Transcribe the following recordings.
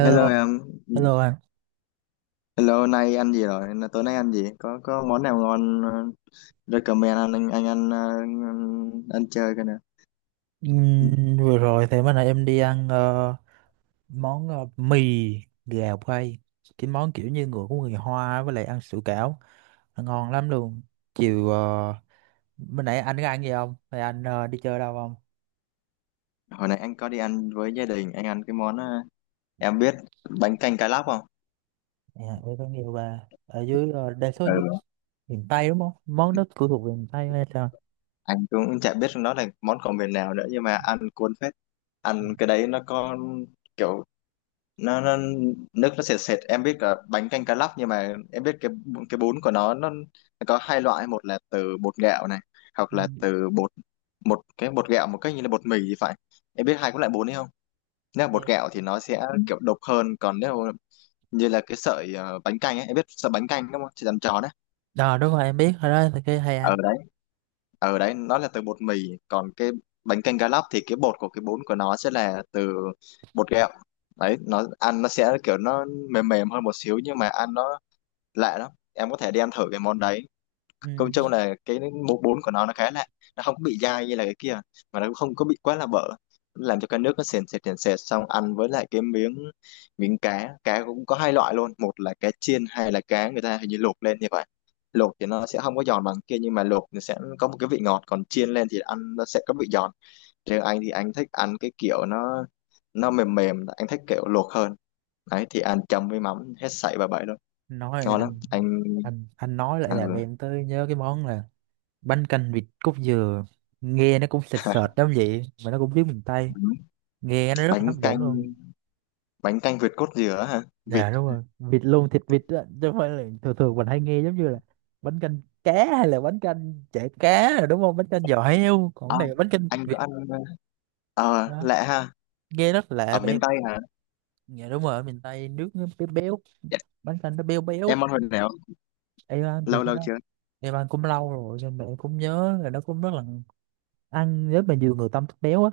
Hello em, hello anh. hello nay ăn gì rồi? Tối nay ăn gì? Có món nào ngon recommend anh ăn ăn chơi cái nè. Ừm, Vừa rồi thì bữa nay em đi ăn món mì gà quay. Cái món kiểu như người của người Hoa với lại ăn sủi cảo. Nó ngon lắm luôn. Chiều ờ, Mới nãy anh có ăn gì không? Hay anh đi chơi đâu không? Hồi nãy anh có đi ăn với gia đình, anh ăn cái món em biết bánh canh cá lóc không? Dạ, em có nhiều bà. Ở dưới đa số Ừ. dưới miền Tây đúng không? Món đó của thuộc về miền Tây hay sao? Anh cũng chả biết nó là món của miền nào nữa nhưng mà ăn cuốn phết. Ăn cái đấy nó có kiểu nó nước nó sệt sệt, em biết là bánh canh cá lóc nhưng mà em biết cái cái bún của nó có hai loại, một là từ bột gạo này hoặc Ừ. là từ bột, một cái bột gạo một cái như là bột mì thì phải. Em biết hai cái loại bún đấy không? Nếu là bột gạo thì nó sẽ, ừ, kiểu độc hơn, còn nếu như là cái sợi bánh canh ấy, em biết sợi bánh canh đúng không, chỉ làm tròn đấy, Đó đúng rồi, em biết rồi, đó thì cái hay ăn. ở đấy ở đấy nó là từ bột mì. Còn cái bánh canh cá lóc thì cái bột của cái bún của nó sẽ là từ bột gạo. Đấy nó ăn nó sẽ kiểu nó mềm mềm hơn một xíu nhưng mà ăn nó lạ lắm, em có thể đem thử cái món đấy. Công Ừm, chung là cái múc bún của nó khá lạ, nó không có bị dai như là cái kia mà nó cũng không có bị quá là bở, làm cho cái nước nó sền sệt sền sệt, xong ăn với lại cái miếng miếng cá. Cá cũng có hai loại luôn, một là cá chiên, hai là cá người ta hình như luộc lên như vậy. Luộc thì nó sẽ không có giòn bằng kia nhưng mà luộc thì sẽ có một cái vị ngọt, còn chiên lên thì ăn nó sẽ có vị giòn. Riêng anh thì anh thích ăn cái kiểu nó mềm mềm, anh thích kiểu luộc hơn. Đấy thì ăn chấm với mắm hết sảy bà bảy luôn, Nói ngon lắm. anh, Anh, anh nói lại ừ, làm em tới nhớ cái món là bánh canh vịt cốt dừa, nghe nó cũng sệt Hả? sệt lắm, vậy mà nó cũng tiếng miền Tây, nghe nó rất là Bánh hấp dẫn canh luôn. bánh canh việt cốt dừa hả? Vịt. Dạ đúng rồi, vịt luôn, thịt vịt á, chứ không phải là thường thường mình hay nghe giống như là bánh canh cá hay là bánh canh chả cá rồi, đúng không? Bánh canh giò heo, còn cái À, này là bánh canh thịt anh vịt có ăn, ờ đó, lạ ha. nghe rất lạ Ở vậy miền em. Tây hả? Dạ đúng rồi, ở miền Tây nước nó béo béo, Dạ, bánh canh nó béo béo. em ăn hồi nào? Em ăn thì Lâu cái lâu đó chưa? em ăn cũng lâu rồi, nhưng mà em cũng nhớ là nó cũng rất là ăn. Nếu mà nhiều người tâm thích béo á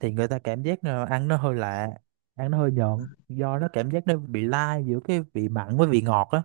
thì người ta cảm giác là ăn nó hơi lạ, ăn nó hơi nhợn, do nó cảm giác nó bị lai giữa cái vị mặn với vị ngọt á.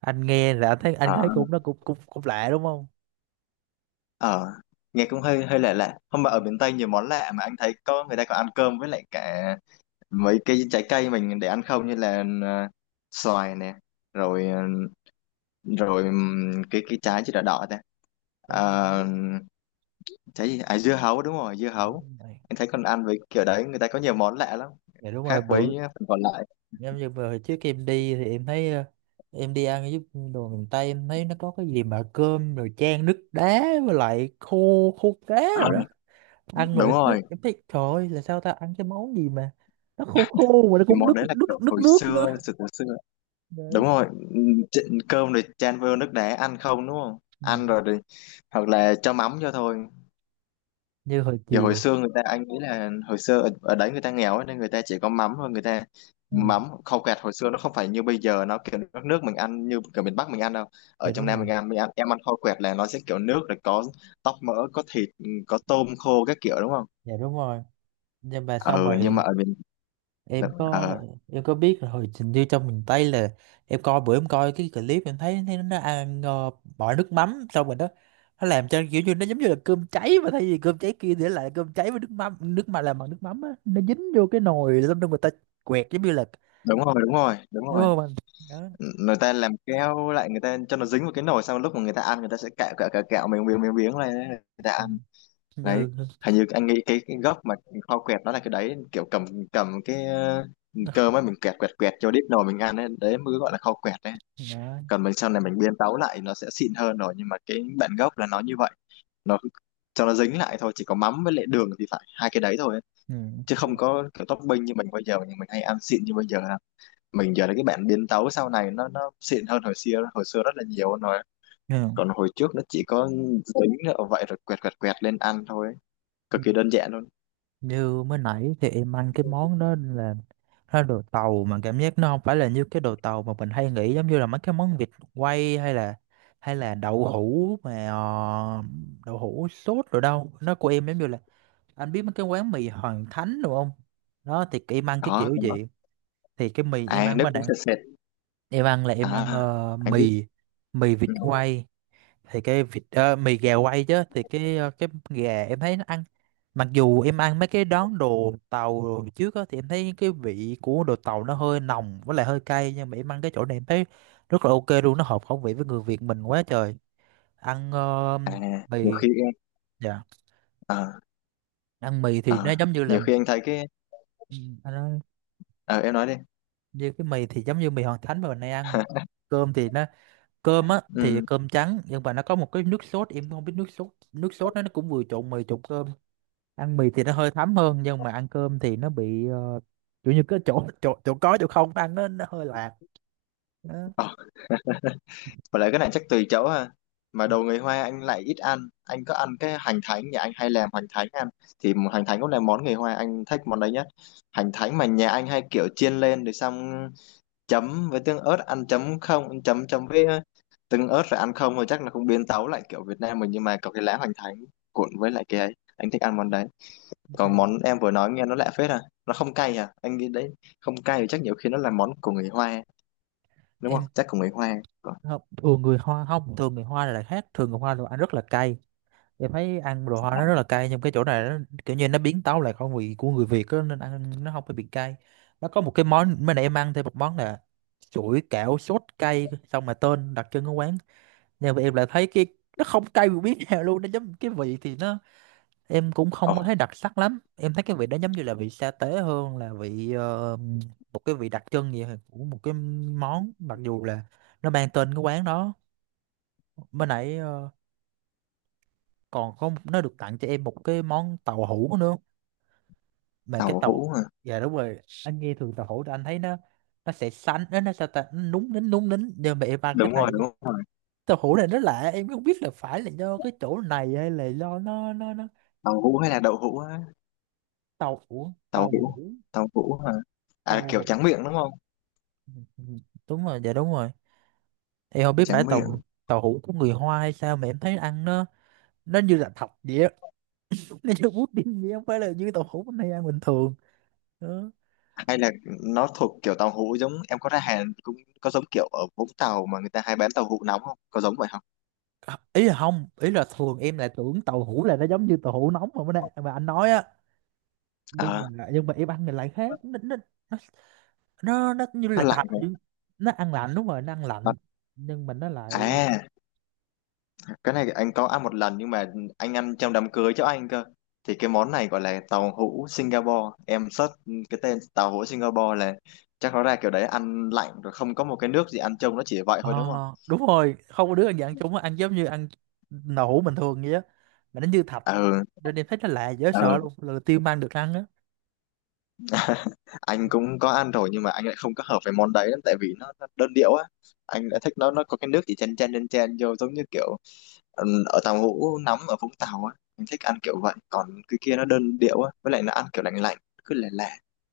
Anh nghe là anh thấy, anh Ờ thấy cũng nó cũng cũng cũng lạ đúng không? ờ, nghe cũng hơi hơi lạ lạ. Không mà ở miền Tây nhiều món lạ, mà anh thấy có người ta còn ăn cơm với lại cả mấy cái trái cây mình để ăn không, như là xoài nè, rồi ờ, rồi cái trái chứ đỏ đỏ ta. Trái dưa hấu. Ờ, trái gì à, dưa hấu, đúng rồi, dưa hấu. Đúng rồi. Anh thấy còn ăn với kiểu đấy, người ta có nhiều món lạ lắm, Dạ đúng rồi. khác với Bữa phần còn lại. em như vừa hồi trước em đi thì em thấy em đi ăn giúp đồ miền Tây, em thấy nó có cái gì mà cơm rồi chan nước đá với lại khô khô cá rồi Ăn đó. mà. Đúng rồi, Em thấy trời ơi, là sao ta ăn cái món gì mà nó khô khô mà nó cái cũng món nước đấy là nước kiểu nước hồi nước nữa. xưa, từ hồi xưa, Dạ đúng đúng. rồi. Cơm rồi chan vô nước đá ăn không, đúng không, Ừ. ăn rồi thì hoặc là cho mắm cho thôi. Như hồi Kiểu hồi chiều. xưa người ta, anh nghĩ là hồi xưa ở đấy người ta nghèo ấy, nên người ta chỉ có mắm thôi. Người ta Ừ. mắm khâu quẹt hồi xưa nó không phải như bây giờ, nó kiểu nước, nước mình ăn như kiểu miền Bắc mình ăn đâu. Ở Dạ trong đúng Nam rồi. mình ăn, mình ăn, em ăn khâu quẹt là nó sẽ kiểu nước rồi có tóp mỡ, có thịt, có tôm khô các kiểu, đúng không. Dạ đúng rồi, nhưng mà xong Ừ nhưng mà rồi ở miền, em có, ờ, em có biết là hồi trình như trong miền Tây là em coi, bữa em coi cái clip em thấy, thấy nó ăn bỏ nước mắm xong rồi đó, nó làm cho kiểu như nó giống như là cơm cháy, mà thay vì cơm cháy kia thì nó lại cơm cháy với nước mắm, nước mà làm bằng nước mắm á, nó dính vô cái nồi xong rồi người ta quẹt, giống như là đúng rồi đúng rồi đúng đúng rồi không anh đó. người ta làm keo lại, người ta cho nó dính vào cái nồi, xong lúc mà người ta ăn, người ta sẽ cạo cạo cạo cạo miếng miếng miếng miếng lên người ta Ừ. ăn. Đấy, Như hình như anh nghĩ cái gốc mà kho quẹt đó là cái đấy, kiểu cầm, cầm cái đó. cơm ấy, mình quẹt quẹt quẹt cho đít nồi mình ăn ấy, đấy mới gọi là kho quẹt đấy. Còn mình sau này mình biến tấu lại nó sẽ xịn hơn rồi, nhưng mà cái bản gốc là nó như vậy, nó cho nó dính lại thôi, chỉ có mắm với lại đường thì phải, hai cái đấy thôi ấy. Ừ. Chứ không có kiểu topping như mình bây giờ, nhưng mình hay ăn xịn như bây giờ đâu. Mình giờ là cái bản biến tấu sau này, nó xịn hơn hồi xưa rất là nhiều luôn rồi. Còn hồi trước nó chỉ có dính ở vậy rồi quẹt quẹt quẹt lên ăn thôi ấy, Ừ. cực kỳ đơn giản luôn. Như mới nãy thì em ăn cái món đó là nó đồ tàu, mà cảm giác nó không phải là như cái đồ tàu mà mình hay nghĩ, giống như là mấy cái món vịt quay hay là đậu hũ mà đậu hũ sốt rồi đâu. Nó của em giống như là anh biết mấy cái quán mì Hoàng Thánh đúng không? Đó thì em ăn cái Có, kiểu có. gì thì cái mì em À, ăn nước mà cũng bạn sệt sệt. em ăn là em ăn À, anh biết. mì mì vịt Ừ. quay, thì cái vịt mì gà quay chứ, thì cái cái gà em thấy nó ăn, mặc dù em ăn mấy cái đón đồ tàu đồ trước á thì em thấy cái vị của đồ tàu nó hơi nồng với lại hơi cay, nhưng mà em ăn cái chỗ này em thấy rất là ok luôn, nó hợp khẩu vị với người Việt mình quá trời. Ăn À, nhiều mì. khi em, Dạ, ờ, ăn mì thì nó ờ, giống như là nhiều mì. khi anh thấy cái, ừ, nó, ờ em nói đi. Như cái mì thì giống như mì Hoàng Thánh mà mình hay ăn. Cơm thì nó, cơm á thì Ừ. cơm trắng, nhưng mà nó có một cái nước sốt, em không biết nước sốt nó cũng vừa trộn mì trộn cơm. Ăn mì thì nó hơi thấm hơn, nhưng mà ăn cơm thì nó bị kiểu như cái chỗ chỗ chỗ có chỗ không, ăn nó hơi lạc. Nó. Ờ, và lại cái này chắc tùy chỗ ha. Mà đồ người Hoa anh lại ít ăn. Anh có ăn cái hành thánh, nhà anh hay làm hành thánh ăn. Hành thánh cũng là món người Hoa, anh thích món đấy nhất. Hành thánh mà nhà anh hay kiểu chiên lên rồi xong chấm với tương ớt ăn, chấm không, chấm chấm với tương ớt rồi ăn không rồi, chắc là không biến tấu lại kiểu Việt Nam mình, nhưng mà có cái lá hành thánh cuộn với lại cái ấy, anh thích ăn món đấy. Ừ. Còn món em vừa nói nghe nó lạ phết à, nó không cay à anh nghĩ đấy. Không cay thì chắc nhiều khi nó là món của người Hoa đúng không, Em chắc của người Hoa. Còn- không, thường người Hoa không, thường người Hoa là lại khác, thường người Hoa đồ ăn rất là cay, em thấy ăn đồ Hoa nó rất là cay, nhưng cái chỗ này nó kiểu như nó biến tấu lại khẩu vị của người Việt á, nên ăn nó không phải bị cay. Nó có một cái món mới nãy em ăn thêm một món là chuỗi kẹo sốt cay xong, mà tên đặc trưng của quán, nhưng mà em lại thấy cái nó không cay một miếng nào luôn. Nó giống cái vị thì nó, em cũng Ồ, không có thấy đặc sắc lắm, em thấy cái vị đó giống như là vị sa tế hơn là vị một cái vị đặc trưng gì của một cái món, mặc dù là nó mang tên cái quán đó. Bên nãy còn có một- nó được tặng cho em một cái món tàu hũ nữa, mà cái tàu tàu. hũ hả, Dạ đúng rồi, anh nghe thường tàu hũ thì anh thấy nó sẽ xanh, nó sao ta, nó núng nính núng nính, nhưng mà em ăn cái đúng này rồi đúng rồi tàu hũ này nó lạ, em không biết là phải là do cái chỗ này hay là do nó. tàu hũ hay là đậu hũ á, Tàu hũ, tàu tàu hũ, hũ, tàu hũ hả, à tàu kiểu hũ. tráng miệng đúng không, Ừ, đúng rồi. Dạ đúng rồi. Em không biết phải tráng miệng. tàu, tàu hũ của người Hoa hay sao mà em thấy ăn nó như là thật vậy á, nó như pudding vậy, không phải là như tàu hũ bên này ăn bình thường đó. Hay là nó thuộc kiểu tàu hũ giống em có ra Hàn cũng có, giống kiểu ở Vũng Tàu mà người ta hay bán tàu hũ nóng, không có giống vậy không? À, ý là không, ý là thường em lại tưởng tàu hũ là nó giống như tàu hũ nóng mà bữa nay mà anh nói á, À nhưng mà em ăn thì lại khác. Nó nó nó nó, nó như nó là lạnh thật, nhưng hả? nó ăn lạnh, đúng rồi nó ăn Nó- lạnh, nhưng mà nó lại. à cái này anh có ăn một lần nhưng mà anh ăn trong đám cưới cháu anh cơ. Thì cái món này gọi là tàu hũ Singapore, em search cái tên tàu hũ Singapore là chắc nó ra kiểu đấy, ăn lạnh rồi không có một cái nước gì ăn, trông nó chỉ vậy Ờ, thôi đúng không. đúng rồi, không có đứa ăn dạng chung á, ăn giống như ăn nậu hũ bình thường vậy á, mà nó như thạch, ừ nên em thấy nó lạ dễ sợ ừ luôn, lần đầu tiên mang được ăn á. anh cũng có ăn rồi nhưng mà anh lại không có hợp với món đấy lắm, tại vì nó đơn điệu á. Anh lại thích nó có cái nước chỉ chen chen chen chen vô, giống như kiểu ừ, ở tàu hũ nóng ở Vũng Tàu á, anh thích ăn kiểu vậy. Còn cái kia nó đơn điệu á, với lại nó ăn kiểu lạnh lạnh, cứ lè lè.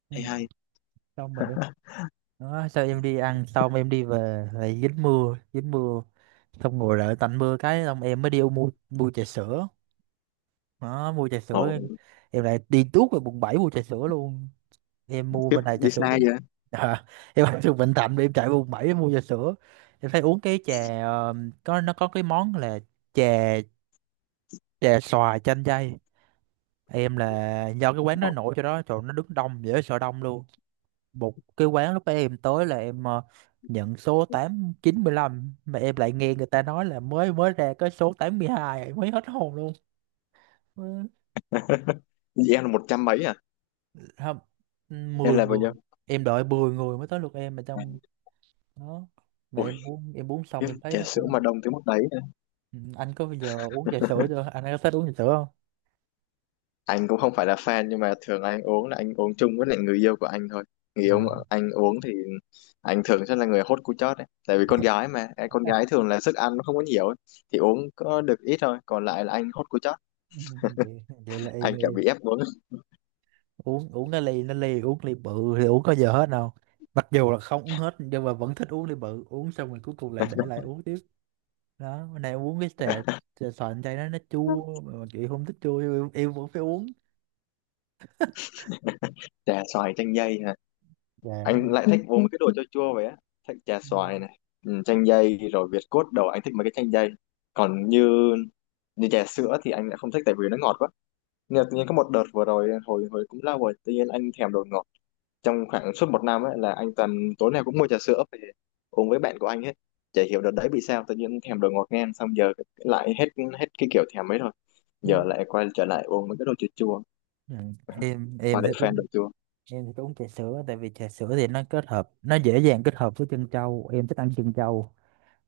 Ừ. hay Xong rồi em đó, sao em đi ăn xong em đi về lại dính mưa, dính mưa, xong ngồi đợi tạnh mưa cái xong em mới đi mua, trà sữa đó. Mua trà sữa hay em lại đi tuốt về quận 7 mua trà sữa luôn. Em mua Kiếp bên này trà đi sữa xa cũng vậy? à, em ở từ Bình Thạnh mà em chạy quận 7 em mua trà sữa. Em thấy uống cái trà có, nó có cái món là trà. Dạ xoài chanh dây. Em là do cái quán nó Ủa, nổi cho đó, trời nó đứng đông dễ sợ, đông luôn. Một cái quán lúc em tới là em nhận số tám chín lăm, mà em lại nghe người ta nói là mới mới ra cái số 82, em mới hết hồn luôn. Ừ, vậy em là một trăm mấy à? không, Em 10 là bao nhiêu? người. Em đợi 10 người mới tới lượt em, mà À, trong đó. Mà Ui, em uống, xong em thấy trà nó sữa mà cũng. đông tới mức đấy nữa. Ừ, anh có bao giờ uống trà sữa chưa? Anh có thích uống trà sữa không? Anh cũng không phải là fan, nhưng mà thường anh uống là anh uống chung với lại người yêu của anh thôi. Người yêu mà Dạ. anh uống thì anh thường sẽ là người hốt cú chót ấy. Tại vì con gái mà, con gái thường là sức ăn nó không có nhiều ấy. Thì uống có được ít thôi, còn lại là anh hốt cú chót. Ừ, vậy, vậy là y Anh kiểu như bị ép uống. uống, cái ly nó ly, uống ly bự thì uống có giờ hết đâu, mặc dù là không uống hết nhưng mà vẫn thích uống ly bự, uống xong rồi cuối cùng lại để lại uống tiếp. Đó bữa nay uống cái trà, trà xoài chai đó nó chua mà chị không thích chua, em vẫn phải uống. Trà xoài chanh dây hả? Dạ đúng Anh rồi. lại thích uống mấy cái đồ chua chua vậy á. Thích trà Ừ. xoài này, ừ, chanh dây rồi Việt cốt đầu, anh thích mấy cái chanh dây. Còn như như trà sữa thì anh lại không thích tại vì nó ngọt quá. Nhưng mà tự nhiên có một đợt vừa rồi, hồi hồi cũng lâu rồi, tự nhiên anh thèm đồ ngọt. Trong khoảng suốt một năm ấy là anh toàn tối nào cũng mua trà sữa về uống với bạn của anh hết, chả hiểu đợt đấy bị sao tự nhiên thèm đồ ngọt ngang. Xong giờ lại hết, cái kiểu thèm ấy rồi, Ừ. giờ lại quay trở lại uống mấy cái đồ chua chua Ừ. em và em lại thích uống, fan đồ chua. em thích uống trà sữa tại vì trà sữa thì nó kết hợp, nó dễ dàng kết hợp với chân trâu, em thích ăn chân trâu,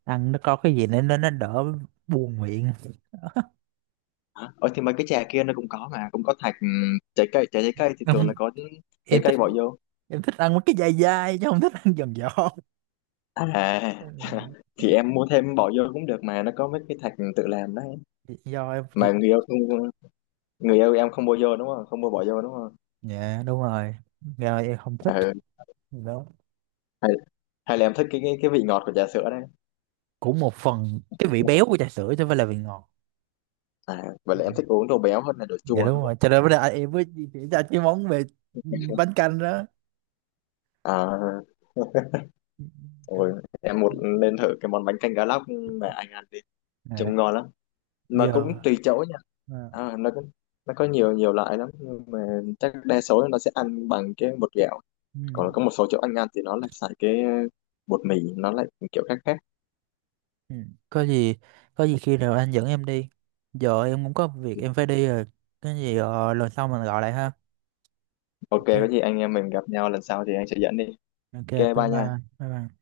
ăn nó có cái gì nên nó đỡ buồn miệng. Hả? Ờ thì mấy cái trà kia nó cũng có mà, cũng có thạch, trái cây, trái cây thì thường là Không, có trái em thích, cây bỏ vô. em thích ăn mấy cái dai dai chứ không thích ăn giòn giòn. À, Ừ. thì em mua thêm bỏ vô cũng được mà, nó có mấy cái thạch tự làm đấy. Do em chịu. Mà người yêu em không mua vô đúng không, không mua bỏ vô đúng không. Dạ đúng rồi, do em không thích Ừ. đó. hay, hay là em thích cái cái vị ngọt của trà sữa đấy. Cũng một phần cái vị béo của trà sữa chứ không phải là vị ngọt. À vậy là em thích uống đồ béo hơn là đồ Dạ chua đúng đúng không. rồi, cho nên bây giờ em mới di chuyển ra cái món về ừ, bánh canh đó. À Ôi, em một nên thử cái món bánh canh cá lóc mà anh ăn đi, À, trông ngon lắm, mà cũng giờ tùy chỗ nha. à, À, nó có nhiều nhiều loại lắm nhưng mà chắc đa số nó sẽ ăn bằng cái bột gạo, ừ, còn có một số chỗ anh ăn thì nó lại xài cái bột mì, nó lại kiểu khác khác. ừ. Có gì, có gì khi nào anh dẫn em đi, giờ em cũng có việc em phải đi rồi, cái gì lần sau mình gọi lại ha. Ok, có Ok, gì anh em mình gặp nhau lần sau thì anh sẽ dẫn đi. ok, Ok bye bye bye nha. anh, bye bye.